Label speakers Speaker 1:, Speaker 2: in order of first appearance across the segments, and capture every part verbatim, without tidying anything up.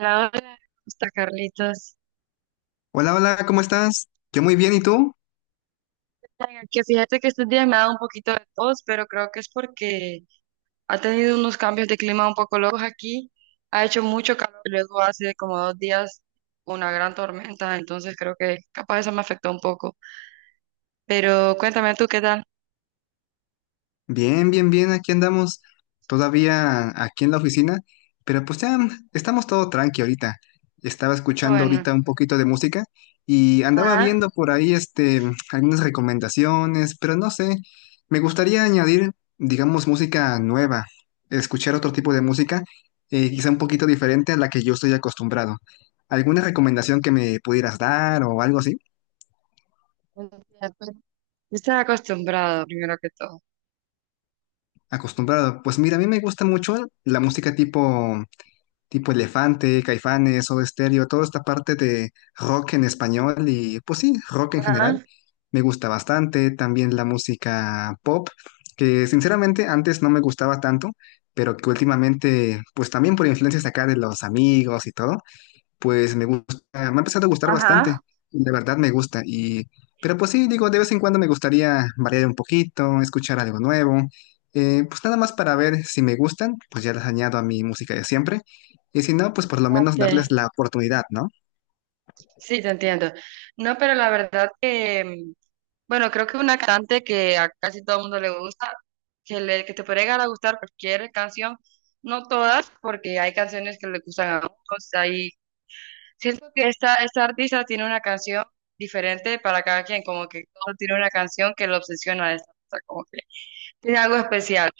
Speaker 1: Hola, hola, está Carlitos.
Speaker 2: Hola, hola, ¿cómo estás? Yo muy bien, ¿y tú?
Speaker 1: Oiga, Que fíjate que estos días me ha dado un poquito de tos, pero creo que es porque ha tenido unos cambios de clima un poco locos aquí. Ha hecho mucho calor y luego hace como dos días una gran tormenta, entonces creo que capaz eso me afectó un poco. Pero cuéntame tú qué tal.
Speaker 2: Bien, bien, bien, aquí andamos todavía aquí en la oficina, pero pues ya estamos todo tranqui ahorita. Estaba
Speaker 1: Ah,
Speaker 2: escuchando
Speaker 1: bueno,
Speaker 2: ahorita un poquito de música y andaba
Speaker 1: ajá.
Speaker 2: viendo por ahí este algunas recomendaciones, pero no sé, me gustaría añadir, digamos, música nueva, escuchar otro tipo de música, eh, quizá un poquito diferente a la que yo estoy acostumbrado. ¿Alguna recomendación que me pudieras dar o algo así?
Speaker 1: Estás acostumbrado, primero que todo.
Speaker 2: Acostumbrado. Pues mira, a mí me gusta mucho la música tipo, tipo Elefante, Caifanes, Soda Stereo, toda esta parte de rock en español y pues sí, rock en general.
Speaker 1: Ajá,
Speaker 2: Me gusta bastante. También la música pop, que sinceramente antes no me gustaba tanto, pero que últimamente, pues también por influencias acá de los amigos y todo, pues me gusta, me ha empezado a gustar bastante,
Speaker 1: ajá.
Speaker 2: de verdad me gusta. Y, pero pues sí, digo, de vez en cuando me gustaría variar un poquito, escuchar algo nuevo, eh, pues nada más para ver si me gustan, pues ya las añado a mi música de siempre. Y si no, pues por lo menos
Speaker 1: Ok.
Speaker 2: darles la oportunidad, ¿no?
Speaker 1: Sí, te entiendo. No, pero la verdad que bueno, creo que una cantante que a casi todo el mundo le gusta, que, le, que te puede llegar a gustar cualquier canción, no todas, porque hay canciones que le gustan a otros. Ahí siento que esta, esta artista tiene una canción diferente para cada quien, como que todo tiene una canción que lo obsesiona a esta artista, como que tiene algo especial.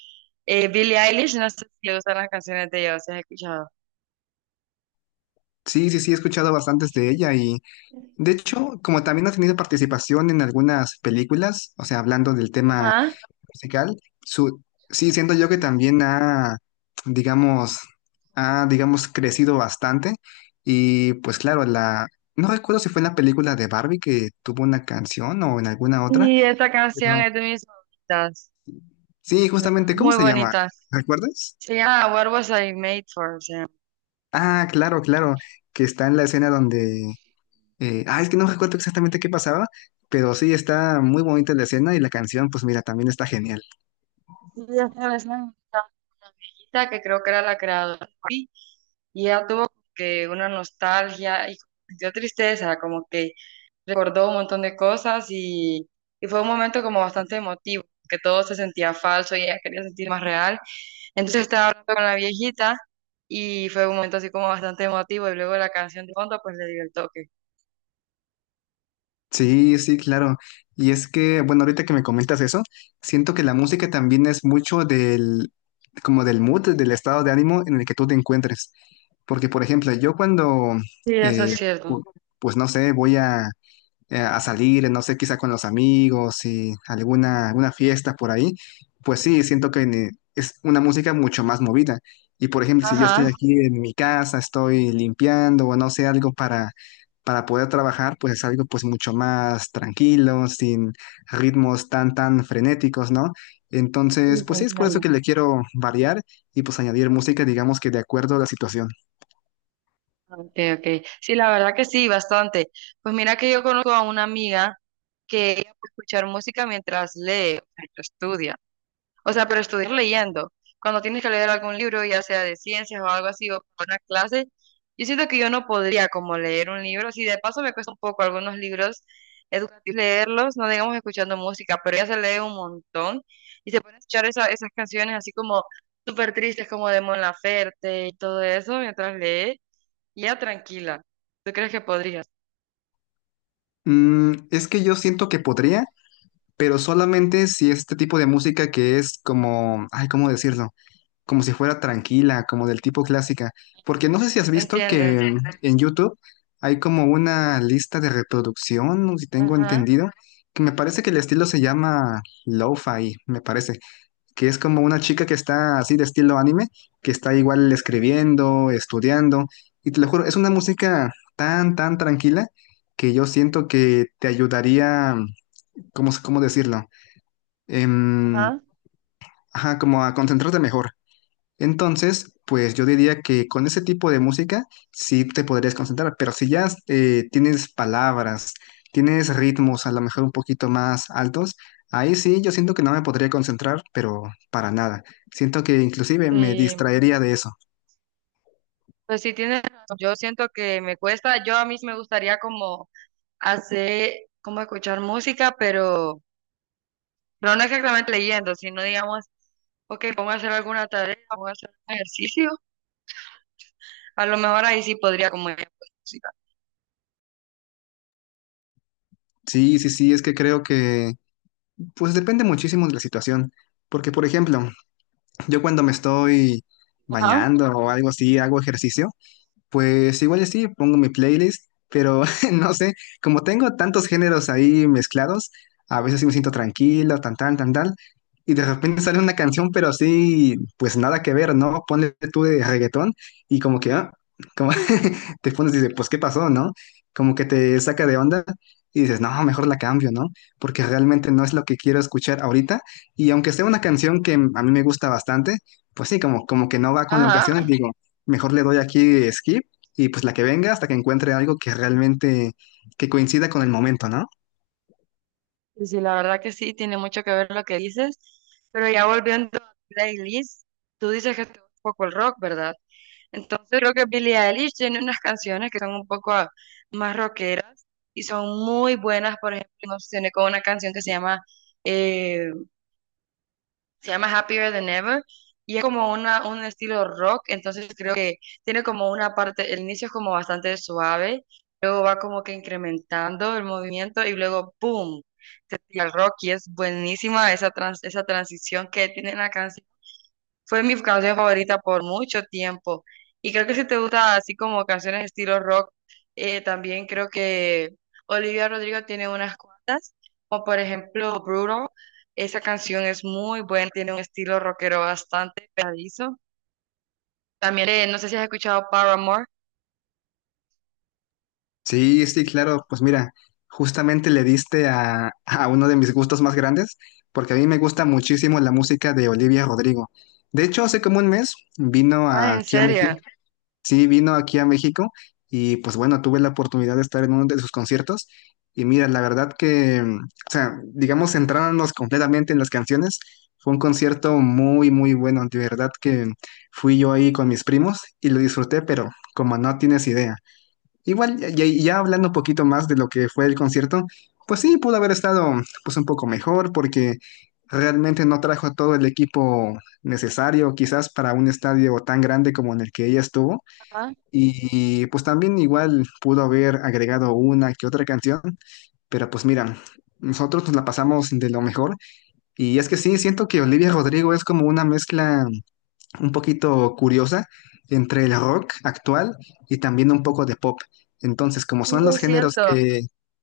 Speaker 1: Eh, Billie Eilish, no sé si te gustan las canciones de ella, si has escuchado.
Speaker 2: Sí, sí, sí, he escuchado bastantes de ella y de hecho, como también ha tenido participación en algunas películas, o sea, hablando del tema
Speaker 1: Ajá.
Speaker 2: musical, su, sí, siento yo que también ha, digamos, ha, digamos, crecido bastante. Y pues claro, la, no recuerdo si fue en la película de Barbie que tuvo una canción o en alguna otra,
Speaker 1: Y esta canción
Speaker 2: pero
Speaker 1: es de mis favoritas,
Speaker 2: sí,
Speaker 1: la-
Speaker 2: justamente, ¿cómo
Speaker 1: muy
Speaker 2: se llama?
Speaker 1: bonita.
Speaker 2: ¿Recuerdas?
Speaker 1: Se llama What Was I Made For?
Speaker 2: Ah, claro, claro, que está en la escena donde, eh, ah, es que no recuerdo exactamente qué pasaba, pero sí, está muy bonita la escena y la canción, pues mira, también está genial.
Speaker 1: Sí, esta vez me invitaron una viejita que creo que era la creadora de Barbie, y ella tuvo como que una nostalgia y como que sintió tristeza, como que recordó un montón de cosas y, y fue un momento como bastante emotivo, que todo se sentía falso y ella quería sentir más real. Entonces estaba hablando con la viejita y fue un momento así como bastante emotivo y luego la canción de fondo pues le dio el toque.
Speaker 2: Sí, sí, claro. Y es que, bueno, ahorita que me comentas eso, siento que la música también es mucho del, como del mood, del estado de ánimo en el que tú te encuentres. Porque, por ejemplo, yo cuando,
Speaker 1: Sí, eso es
Speaker 2: eh,
Speaker 1: cierto.
Speaker 2: pu- pues no sé, voy a, eh, a salir, no sé, quizá con los amigos y alguna, alguna fiesta por ahí, pues sí, siento que ne- es una música mucho más movida. Y por ejemplo, si yo estoy
Speaker 1: Ajá.
Speaker 2: aquí en mi casa, estoy limpiando o no sé, algo para, para poder trabajar, pues es algo pues mucho más tranquilo, sin ritmos tan, tan frenéticos, ¿no? Entonces,
Speaker 1: Sí, te
Speaker 2: pues sí, es por eso
Speaker 1: entiendo.
Speaker 2: que le quiero variar y pues añadir música, digamos que de acuerdo a la situación.
Speaker 1: Okay, okay. Sí, la verdad que sí, bastante. Pues mira que yo conozco a una amiga que ella puede escuchar música mientras lee, o sea, que estudia. O sea, pero estudiar leyendo. Cuando tienes que leer algún libro, ya sea de ciencias o algo así, o para una clase, yo siento que yo no podría como leer un libro. Si de paso me cuesta un poco algunos libros educativos leerlos, no digamos escuchando música, pero ella se lee un montón y se pone a escuchar esa- esas canciones así como súper tristes, como de Mon Laferte y todo eso mientras lee. Ya tranquila. ¿Tú crees que podrías?
Speaker 2: Mm, es que yo siento que podría, pero solamente si este tipo de música que es como, ay, ¿cómo decirlo? Como si fuera tranquila, como del tipo clásica. Porque no sé si has
Speaker 1: Te
Speaker 2: visto
Speaker 1: entiendo.
Speaker 2: que en en YouTube hay como una lista de reproducción, ¿no? Si tengo
Speaker 1: Ajá,
Speaker 2: entendido, que me parece que el estilo se llama lo-fi, me parece que es como una chica que está así de estilo anime, que está igual escribiendo, estudiando, y te lo juro, es una música tan, tan tranquila que yo siento que te ayudaría, ¿cómo, cómo decirlo? Em,
Speaker 1: ajá.
Speaker 2: ajá, como a concentrarte mejor. Entonces, pues yo diría que con ese tipo de música sí te podrías concentrar, pero si ya eh, tienes palabras, tienes ritmos a lo mejor un poquito más altos, ahí sí yo siento que no me podría concentrar, pero para nada. Siento que inclusive me
Speaker 1: Sí.
Speaker 2: distraería de eso.
Speaker 1: Pues sí, tienes razón. Yo siento que me cuesta. Yo a mí sí me gustaría como hacer, como escuchar música, pero, pero no exactamente leyendo, sino digamos, ok, pongo a hacer alguna tarea, pongo a hacer un ejercicio. A lo mejor ahí sí podría como ir, pues, música.
Speaker 2: Sí, sí, sí, es que creo que pues depende muchísimo de la situación, porque por ejemplo, yo cuando me estoy
Speaker 1: Ajá,
Speaker 2: bañando o algo así, hago ejercicio. Pues igual y sí, pongo mi playlist, pero no sé, como tengo tantos géneros ahí mezclados, a veces sí me siento tranquilo, tan tan, tan tal, y de repente sale una canción, pero sí pues nada que ver, ¿no? Ponle tú de reggaetón y como que, ah, te pones y dices, pues, ¿qué pasó, no? Como que te saca de onda y dices, no, mejor la cambio, ¿no? Porque realmente no es lo que quiero escuchar ahorita. Y aunque sea una canción que a mí me gusta bastante, pues sí, como, como que no va con la
Speaker 1: ajá.
Speaker 2: ocasión, digo, mejor le doy aquí skip y pues la que venga hasta que encuentre algo que realmente, que coincida con el momento, ¿no?
Speaker 1: Sí, sí, la verdad que sí, tiene mucho que ver lo que dices. Pero ya volviendo a playlist, tú dices que te gusta un poco el rock, ¿verdad? Entonces creo que Billie Eilish tiene unas canciones que son un poco ah, más rockeras y son muy buenas. Por ejemplo, me obsesioné con una canción que se llama, eh, se llama Happier Than Ever y es como una, un estilo rock. Entonces creo que tiene como una parte, el inicio es como bastante suave, luego va como que incrementando el movimiento y luego ¡boom! Te tira el rock y es buenísima esa, trans- esa transición que tiene la canción. Fue mi canción favorita por mucho tiempo. Y creo que si te gusta así como canciones estilo rock, eh, también creo que Olivia Rodrigo tiene unas cuantas, como por ejemplo Brutal. Esa canción es muy buena, tiene un estilo rockero bastante pegadizo. También, eh, no sé si has escuchado Paramore.
Speaker 2: Sí, sí, claro. Pues mira, justamente le diste a, a uno de mis gustos más grandes, porque a mí me gusta muchísimo la música de Olivia Rodrigo. De hecho, hace como un mes vino
Speaker 1: Ah, en
Speaker 2: aquí a México.
Speaker 1: serio.
Speaker 2: Sí, vino aquí a México y pues bueno, tuve la oportunidad de estar en uno de sus conciertos. Y mira, la verdad que, mm, o sea, digamos, centrándonos completamente en las canciones, fue un concierto muy, muy bueno. De verdad que fui yo ahí con mis primos y lo disfruté, pero como no tienes idea. Igual, ya, ya- ya hablando un poquito más de lo que fue el concierto, pues sí, pudo haber estado pues un poco mejor porque realmente no trajo todo el equipo necesario quizás para un estadio tan grande como en el que ella estuvo.
Speaker 1: Ah,
Speaker 2: Y pues también igual pudo haber agregado una que otra canción, pero pues mira, nosotros nos la pasamos de lo mejor. Y es que sí, siento que Olivia Rodrigo es como una mezcla un poquito curiosa entre el rock actual y también un poco de pop. Entonces, como
Speaker 1: sí,
Speaker 2: son los
Speaker 1: es
Speaker 2: géneros
Speaker 1: cierto.
Speaker 2: que,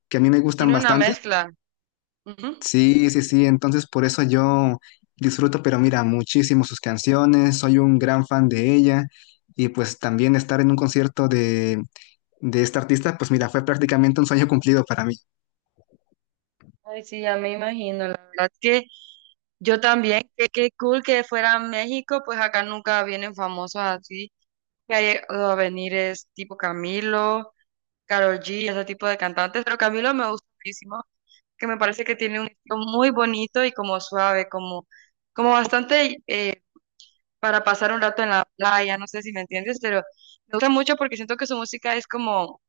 Speaker 2: que a mí me gustan
Speaker 1: Tiene una
Speaker 2: bastante,
Speaker 1: mezcla. Ujú.
Speaker 2: sí, sí, sí, entonces por eso yo disfruto, pero mira, muchísimo sus canciones, soy un gran fan de ella y pues también estar en un concierto de, de esta artista, pues mira, fue prácticamente un sueño cumplido para mí.
Speaker 1: Ay, sí, ya me imagino, la verdad que yo también, que qué cool que fuera a México, pues acá nunca vienen famosos así, que ha llegado a venir es tipo Camilo, Karol G, ese tipo de cantantes, pero Camilo me gusta muchísimo, que me parece que tiene un estilo muy bonito y como suave, como, como bastante eh, para pasar un rato en la playa, no sé si me entiendes, pero me gusta mucho porque siento que su música es como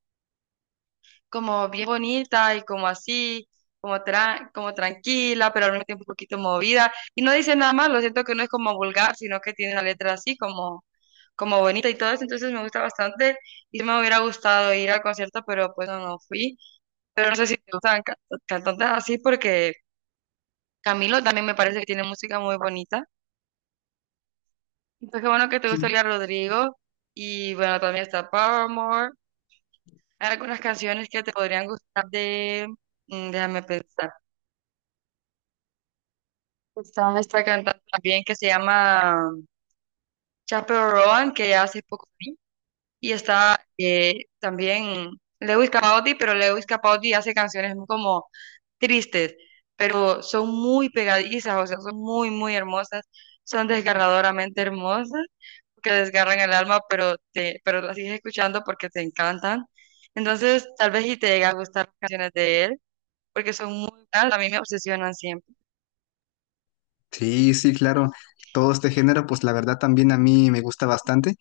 Speaker 1: como bien bonita y como así, como, tra- como tranquila, pero al mismo tiempo un poquito movida. Y no dice nada más lo siento que no es como vulgar, sino que tiene la letra así como, como bonita y todo eso, entonces me gusta bastante. Y sí me hubiera gustado ir al concierto, pero pues no, no fui. Pero no sé si te gustan ca- cantantes así porque Camilo también me parece que tiene música muy bonita. Entonces qué bueno que te gusta Olivia Rodrigo y bueno, también está Paramore. Hay algunas canciones que te podrían gustar de... mm, déjame pensar. Está esta cantante también que se llama Chappell Roan, que ya hace poco vi. Y está eh, también Lewis Capaldi, pero Lewis Capaldi hace canciones como tristes, pero son muy pegadizas, o sea, son muy, muy hermosas. Son desgarradoramente hermosas, que desgarran el alma, pero, te, pero las sigues escuchando porque te encantan. Entonces, tal vez y te llega a gustar las canciones de él, porque son muy... buenas. A mí me obsesionan siempre.
Speaker 2: Sí, sí, claro. Todo este género, pues la verdad también a mí me gusta bastante.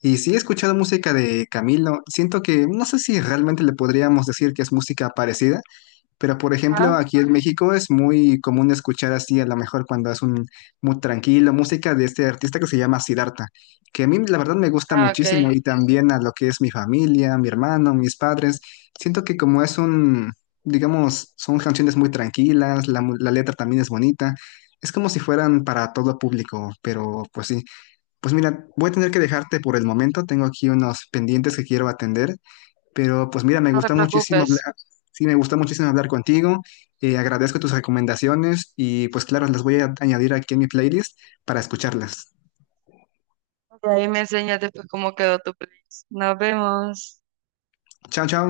Speaker 2: Y sí he escuchado música de Camilo. Siento que, no sé si realmente le podríamos decir que es música parecida, pero, por ejemplo,
Speaker 1: Ah,
Speaker 2: aquí en México es muy común escuchar así, a lo mejor cuando es un muy tranquilo, música de este artista que se llama Siddhartha, que a mí la verdad me gusta
Speaker 1: ah, ok.
Speaker 2: muchísimo y también a lo que es mi familia, mi hermano, mis padres. Siento que como es un, digamos, son canciones muy tranquilas, la, mu- la letra también es bonita, es como si fueran para todo público, pero pues sí. Pues mira, voy a tener que dejarte por el momento, tengo aquí unos pendientes que quiero atender. Pero pues mira, me
Speaker 1: No te
Speaker 2: gusta muchísimo
Speaker 1: preocupes.
Speaker 2: hablar, sí, me gusta muchísimo hablar contigo. Eh, agradezco tus recomendaciones y pues claro, las voy a añadir aquí en mi playlist para escucharlas.
Speaker 1: Y ahí me enseñas después cómo quedó tu playlist. Nos vemos.
Speaker 2: Chao, chao.